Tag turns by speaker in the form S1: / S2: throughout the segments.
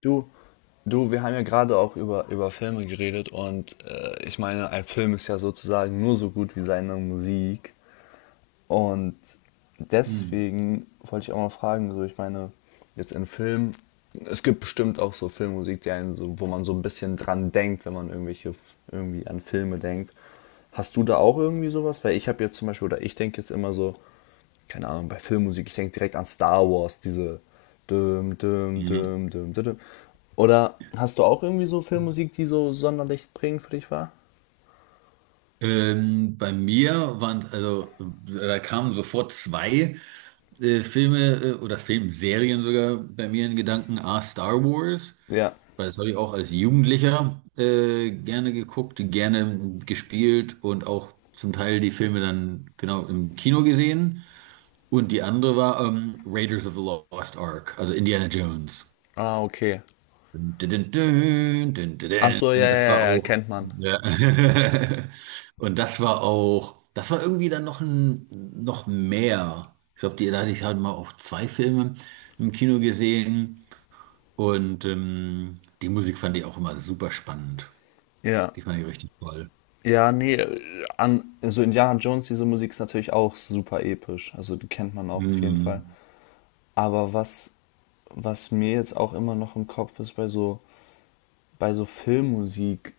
S1: Du, du, wir haben ja gerade auch über Filme geredet und ich meine, ein Film ist ja sozusagen nur so gut wie seine Musik. Und
S2: Hm.
S1: deswegen wollte ich auch mal fragen, so ich meine, jetzt in Filmen, es gibt bestimmt auch so Filmmusik, die einen so, wo man so ein bisschen dran denkt, wenn man irgendwelche irgendwie an Filme denkt. Hast du da auch irgendwie sowas? Weil ich habe jetzt zum Beispiel, oder ich denke jetzt immer so, keine Ahnung, bei Filmmusik, ich denke direkt an Star Wars, diese düm, düm,
S2: Ja.
S1: düm, düm, düm, düm. Oder hast du auch irgendwie so Filmmusik, die so sonderlich prägend für dich war?
S2: Bei mir waren, also da kamen sofort zwei Filme oder Filmserien sogar bei mir in Gedanken. A, Star Wars,
S1: Ja.
S2: weil das habe ich auch als Jugendlicher gerne geguckt, gerne gespielt und auch zum Teil die Filme dann genau im Kino gesehen. Und die andere war Raiders of the Lost Ark, also Indiana Jones.
S1: Ah, okay.
S2: Dün, dün, dün, dün,
S1: Ach
S2: dün,
S1: so,
S2: dün.
S1: ja, ja,
S2: Das war
S1: ja, ja,
S2: auch.
S1: kennt man.
S2: Ja. Und das war auch. Das war irgendwie dann noch mehr. Ich glaube, die da hatte ich halt mal auch zwei Filme im Kino gesehen. Und die Musik fand ich auch immer super spannend.
S1: Ja.
S2: Die fand ich richtig toll.
S1: Ja, nee, an, so Indiana Jones, diese Musik ist natürlich auch super episch. Also die kennt man auch auf jeden Fall.
S2: Mhm.
S1: Aber was, was mir jetzt auch immer noch im Kopf ist bei so Filmmusik,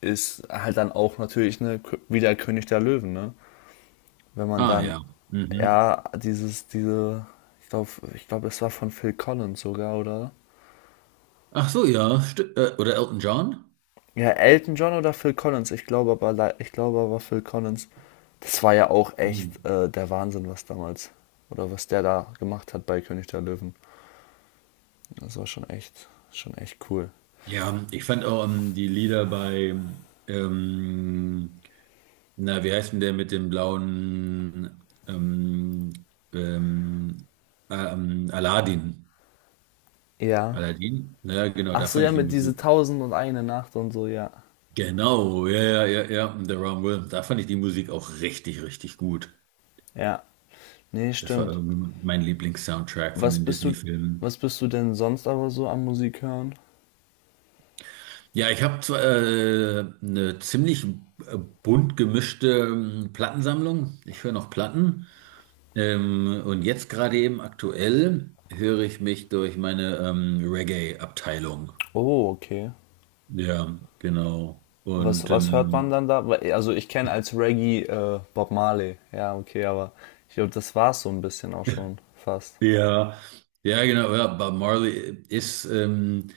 S1: ist halt dann auch natürlich ne, wieder König der Löwen, ne? Wenn man
S2: Ah
S1: dann,
S2: ja. Mhm.
S1: ja, dieses, diese, ich glaube, ich glaube es war von Phil Collins sogar, oder?
S2: Ach so, ja. Oder Elton John?
S1: Ja, Elton John oder Phil Collins, ich glaube aber, ich glaube aber Phil Collins, das war ja auch
S2: Hm.
S1: echt der Wahnsinn, was damals, oder was der da gemacht hat bei König der Löwen. Das war schon echt cool.
S2: Ja, ich fand auch die Lieder bei ähm, na, wie heißt denn der mit dem blauen ähm, Aladdin?
S1: Ja.
S2: Aladdin? Ja, genau,
S1: Ach
S2: da
S1: so,
S2: fand
S1: ja,
S2: ich die
S1: mit diese
S2: Musik.
S1: Tausend und eine Nacht und so, ja.
S2: Genau, ja, ja, ja, ja, und The Wrong Will. Da fand ich die Musik auch richtig, richtig gut.
S1: Ja. Nee,
S2: Das war
S1: stimmt.
S2: irgendwie mein Lieblingssoundtrack von
S1: Was
S2: den
S1: bist du,
S2: Disney-Filmen.
S1: was bist du denn sonst aber so am Musik hören?
S2: Ja, ich habe zwar eine ziemlich bunt gemischte Plattensammlung. Ich höre noch Platten. Und jetzt gerade eben aktuell höre ich mich durch meine Reggae-Abteilung.
S1: Oh, okay.
S2: Ja, genau.
S1: Was, was hört man dann da? Also ich kenne als Reggae Bob Marley. Ja, okay, aber ich glaube, das war es so ein bisschen auch schon fast.
S2: Ja, ja, genau. Ja, Bob Marley ist,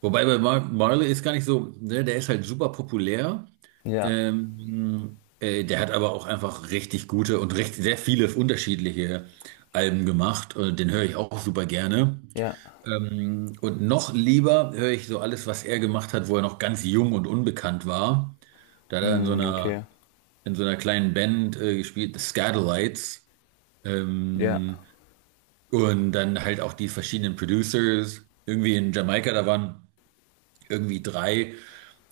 S2: wobei bei Marley ist gar nicht so, ne, der ist halt super populär.
S1: Ja,
S2: Der hat aber auch einfach richtig gute und recht, sehr viele unterschiedliche Alben gemacht. Und den höre ich auch super gerne.
S1: ja,
S2: Und noch lieber höre ich so alles, was er gemacht hat, wo er noch ganz jung und unbekannt war. Da hat er
S1: mm, okay.
S2: in so einer kleinen Band gespielt, The Scatolites.
S1: Ja,
S2: Ähm, und dann halt auch die verschiedenen Producers. Irgendwie in Jamaika, da waren irgendwie drei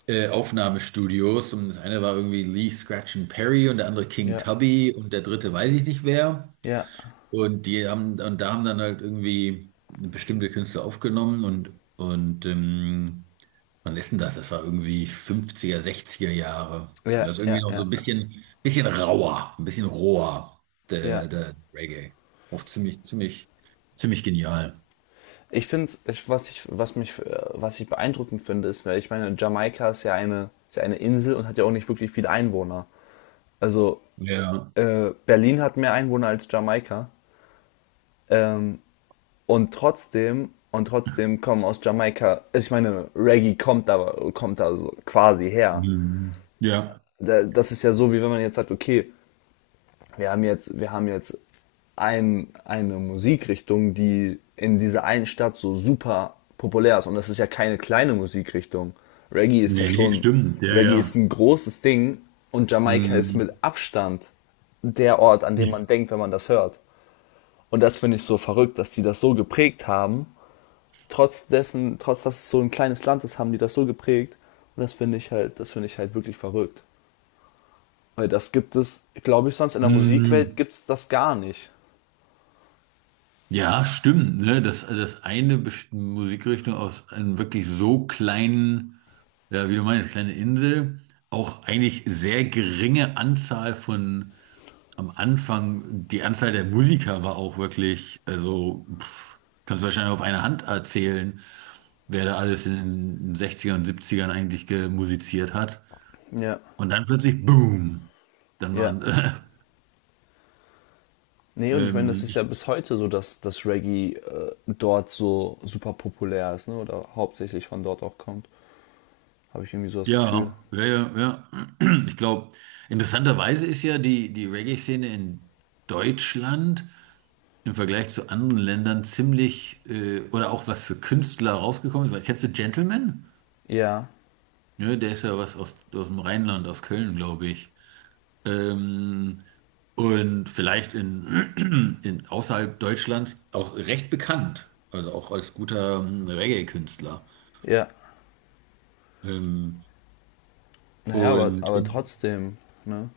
S2: Aufnahmestudios. Und das eine war irgendwie Lee Scratch and Perry und der andere King
S1: ja,
S2: Tubby und der dritte weiß ich nicht wer.
S1: ja,
S2: Und da haben dann halt irgendwie bestimmte Künstler aufgenommen und wann ist denn das? Das war irgendwie fünfziger sechziger Jahre. Und
S1: ja,
S2: das ist irgendwie
S1: ja,
S2: noch so
S1: ja,
S2: ein bisschen rauer, ein bisschen roher, der,
S1: ja.
S2: der Reggae. Auch ziemlich, ziemlich, ziemlich genial.
S1: Ich finde, ich, was mich, was ich beeindruckend finde, ist, weil ich meine, Jamaika ist ja eine Insel und hat ja auch nicht wirklich viele Einwohner. Also
S2: Ja.
S1: Berlin hat mehr Einwohner als Jamaika. Ähm, und trotzdem kommen aus Jamaika, also ich meine, Reggae kommt da so quasi her.
S2: Mhm. Ja.
S1: Das ist ja so, wie wenn man jetzt sagt, okay, wir haben jetzt ein, eine Musikrichtung, die in dieser einen Stadt so super populär ist. Und das ist ja keine kleine Musikrichtung. Reggae ist ja
S2: Nee, nee,
S1: schon,
S2: stimmt. Ja,
S1: Reggae ist
S2: ja.
S1: ein großes Ding und Jamaika ist
S2: Mhm.
S1: mit Abstand der Ort, an dem man denkt, wenn man das hört. Und das finde ich so verrückt, dass die das so geprägt haben, trotz dessen, trotz dass es so ein kleines Land ist, haben die das so geprägt. Und das finde ich halt, das finde ich halt wirklich verrückt. Weil das gibt es, glaube ich, sonst in der Musikwelt
S2: Mhm.
S1: gibt es das gar nicht.
S2: Ja, stimmt, ne? Dass eine Best- Musikrichtung aus einem wirklich so kleinen, ja, wie du meinst, kleine Insel, auch eigentlich sehr geringe Anzahl von am Anfang, die Anzahl der Musiker war auch wirklich, also pff, kannst du wahrscheinlich auf einer Hand erzählen, wer da alles in den 60 und 70 eigentlich gemusiziert hat.
S1: Ja.
S2: Und dann plötzlich, boom, dann
S1: Ja.
S2: waren,
S1: Nee, und ich meine, das
S2: ähm,
S1: ist ja bis heute so, dass das Reggae dort so super populär ist, ne? Oder hauptsächlich von dort auch kommt. Habe ich irgendwie so das Gefühl.
S2: ja, ja, ja, ja. Ich glaube, interessanterweise ist ja die Reggae-Szene in Deutschland im Vergleich zu anderen Ländern ziemlich, oder auch was für Künstler rausgekommen ist. Weil, kennst du Gentleman?
S1: Ja,
S2: Ne, der ist ja was aus, aus dem Rheinland, aus Köln, glaube ich. Ähm, und vielleicht in außerhalb Deutschlands auch recht bekannt. Also auch als guter Reggae-Künstler.
S1: ja.
S2: Ähm,
S1: Naja,
S2: und
S1: aber
S2: in,
S1: trotzdem, ne?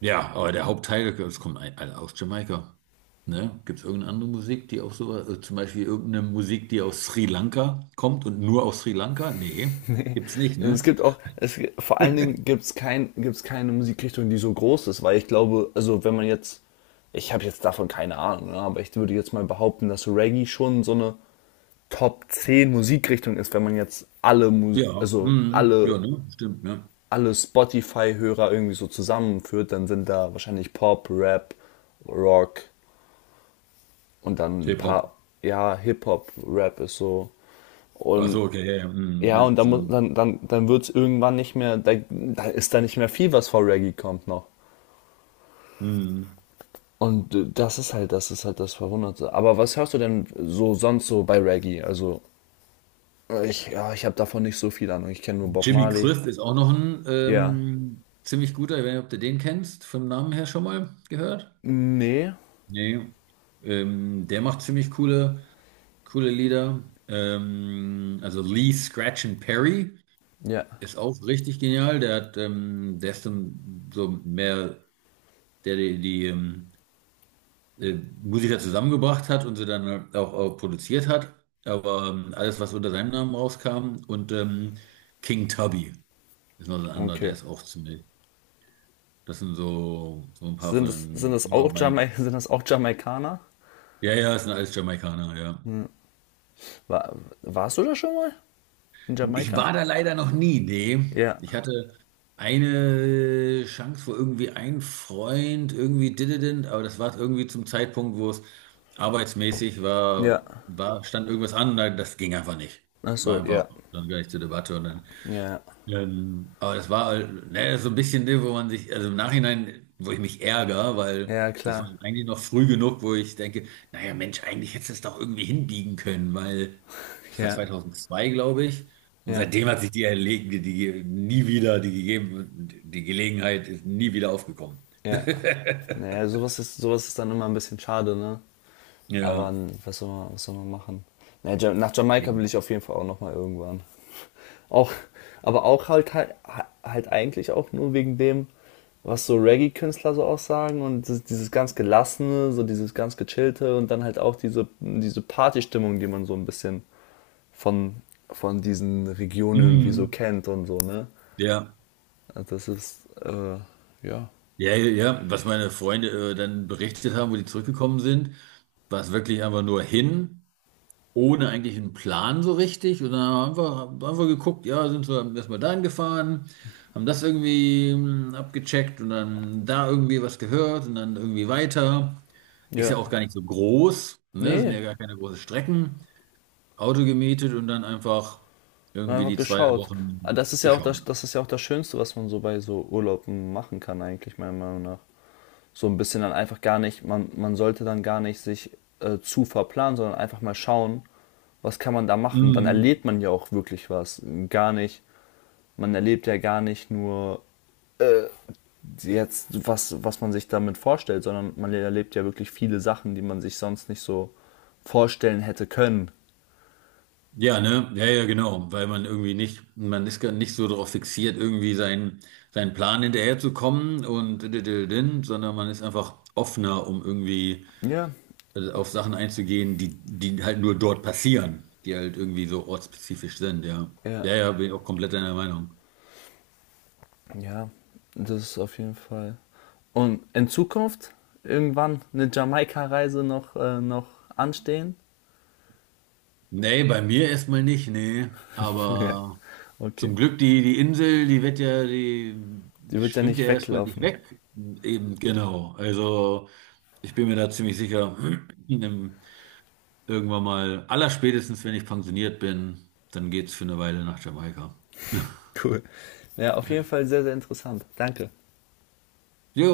S2: Ja, aber der Hauptteil, das kommt ein- alle aus Jamaika. Ne? Gibt es irgendeine andere Musik, die auch so, also zum Beispiel irgendeine Musik, die aus Sri Lanka kommt und nur aus Sri Lanka? Nee, gibt's nicht,
S1: Es
S2: ne?
S1: gibt auch, es, vor allen Dingen gibt es kein, gibt's keine Musikrichtung, die so groß ist, weil ich glaube, also wenn man jetzt, ich habe jetzt davon keine Ahnung, ne, aber ich würde jetzt mal behaupten, dass Reggae schon so eine Top 10 Musikrichtung ist, wenn man jetzt alle, Mus
S2: Ja,
S1: also
S2: mm,
S1: alle,
S2: ja, ne? Stimmt, ne?
S1: alle Spotify-Hörer irgendwie so zusammenführt, dann sind da wahrscheinlich Pop, Rap, Rock und dann ein paar,
S2: K-Pop.
S1: ja, Hip-Hop, Rap ist so.
S2: Ach
S1: Und
S2: so, okay, ja, ja, mm,
S1: ja, und
S2: ja,
S1: dann,
S2: stimmt.
S1: dann, dann, dann wird es irgendwann nicht mehr, da, da ist da nicht mehr viel, was vor Reggae kommt noch.
S2: Mm.
S1: Und das ist halt, das ist halt das Verwunderte. Aber was hörst du denn so sonst so bei Reggae? Also, ich, ja, ich habe davon nicht so viel Ahnung. Ich kenne nur Bob
S2: Jimmy
S1: Marley.
S2: Cliff ist auch noch ein
S1: Ja.
S2: ziemlich guter, ich weiß nicht, ob du den kennst, vom Namen her schon mal gehört?
S1: Nee.
S2: Nee. Der macht ziemlich coole. Coole Lieder. Also Lee Scratch and Perry
S1: Ja.
S2: ist auch richtig genial. Der hat, der ist dann so mehr, der die äh, Musiker zusammengebracht hat und sie dann auch, auch produziert hat. Aber alles, was unter seinem Namen rauskam. Und King Tubby ist noch so ein anderer, der
S1: Okay.
S2: ist auch ziemlich. Das sind so, so ein paar
S1: Sind
S2: von,
S1: es
S2: ja,
S1: auch
S2: meine.
S1: Jamaik sind das auch Jamaikaner?
S2: Ja, ja, es sind alles Jamaikaner, ja.
S1: War, warst du da schon mal? In
S2: Ich
S1: Jamaika?
S2: war da leider noch nie, nee.
S1: Ja.
S2: Ich hatte eine Chance, wo irgendwie ein Freund irgendwie dididin, aber das war irgendwie zum Zeitpunkt, wo es arbeitsmäßig
S1: Ja.
S2: stand irgendwas an, da- das ging einfach nicht.
S1: Ach
S2: War
S1: so,
S2: einfach
S1: ja.
S2: dann gar nicht zur Debatte und dann
S1: Ja.
S2: aber das war halt, ne, das ist so ein bisschen, ne, wo man sich, also im Nachhinein, wo ich mich ärgere, weil
S1: Ja,
S2: das war
S1: klar.
S2: eigentlich noch früh genug, wo ich denke, naja, Mensch, eigentlich hättest du es doch irgendwie hinbiegen können, weil das war
S1: Ja.
S2: 2002, glaube ich. Und
S1: Ja.
S2: seitdem hat sich die, erlegen, die, die nie wieder, die gegeben, die Gelegenheit ist nie wieder aufgekommen.
S1: Ja. Naja, sowas ist dann immer ein bisschen schade, ne? Aber
S2: Ja,
S1: was soll man machen? Naja, nach Jamaika will
S2: eben.
S1: ich auf jeden Fall auch nochmal irgendwann. Auch, aber auch halt, halt, halt eigentlich auch nur wegen dem, was so Reggae-Künstler so aussagen und dieses, dieses ganz Gelassene, so dieses ganz Gechillte und dann halt auch diese, diese Partystimmung, die man so ein bisschen von, von diesen Regionen irgendwie so
S2: Mhm.
S1: kennt und so, ne?
S2: Ja,
S1: Also das ist, ja.
S2: ja, ja, ja. Was meine Freunde dann berichtet haben, wo die zurückgekommen sind, war es wirklich einfach nur hin, ohne eigentlich einen Plan so richtig. Und dann haben wir geguckt, ja, sind wir erstmal dahin gefahren, haben das irgendwie abgecheckt und dann da irgendwie was gehört und dann irgendwie weiter. Ist ja
S1: Ja.
S2: auch gar nicht so groß, ne? Sind
S1: Nee,
S2: ja gar keine großen Strecken. Auto gemietet und dann einfach
S1: und
S2: irgendwie
S1: einfach
S2: die zwei
S1: geschaut. Ah,
S2: Wochen
S1: das ist ja auch
S2: geschaut.
S1: das, das ist ja auch das Schönste, was man so bei so Urlauben machen kann, eigentlich, meiner Meinung nach. So ein bisschen dann einfach gar nicht, man sollte dann gar nicht sich zu verplanen, sondern einfach mal schauen, was kann man da machen. Dann
S2: Mhm.
S1: erlebt man ja auch wirklich was. Gar nicht, man erlebt ja gar nicht nur äh, jetzt, was, was man sich damit vorstellt, sondern man erlebt ja wirklich viele Sachen, die man sich sonst nicht so vorstellen hätte können.
S2: Ja, ne? Ja, ja, genau. Weil man irgendwie nicht, man ist gar nicht so darauf fixiert, irgendwie seinen Plan hinterherzukommen und diddididdin, sondern man ist einfach offener, um irgendwie
S1: Ja,
S2: auf Sachen einzugehen, die halt nur dort passieren, die halt irgendwie so ortsspezifisch sind, ja.
S1: ja.
S2: Ja, ja, bin ich auch komplett deiner Meinung.
S1: Ja, das ist auf jeden Fall. Und in Zukunft irgendwann eine Jamaika-Reise noch, noch anstehen?
S2: Nee, bei mir erstmal nicht, nee.
S1: Ja,
S2: Aber
S1: okay.
S2: zum Glück, die Insel, die
S1: Die wird ja
S2: schwimmt
S1: nicht
S2: ja erstmal nicht
S1: weglaufen.
S2: weg. Eben, genau. Also. Ich bin mir da ziemlich sicher, in- irgendwann mal, allerspätestens wenn ich pensioniert bin, dann geht's für eine Weile nach Jamaika.
S1: Cool. Ja, auf jeden Fall sehr, sehr interessant. Danke.
S2: Jo.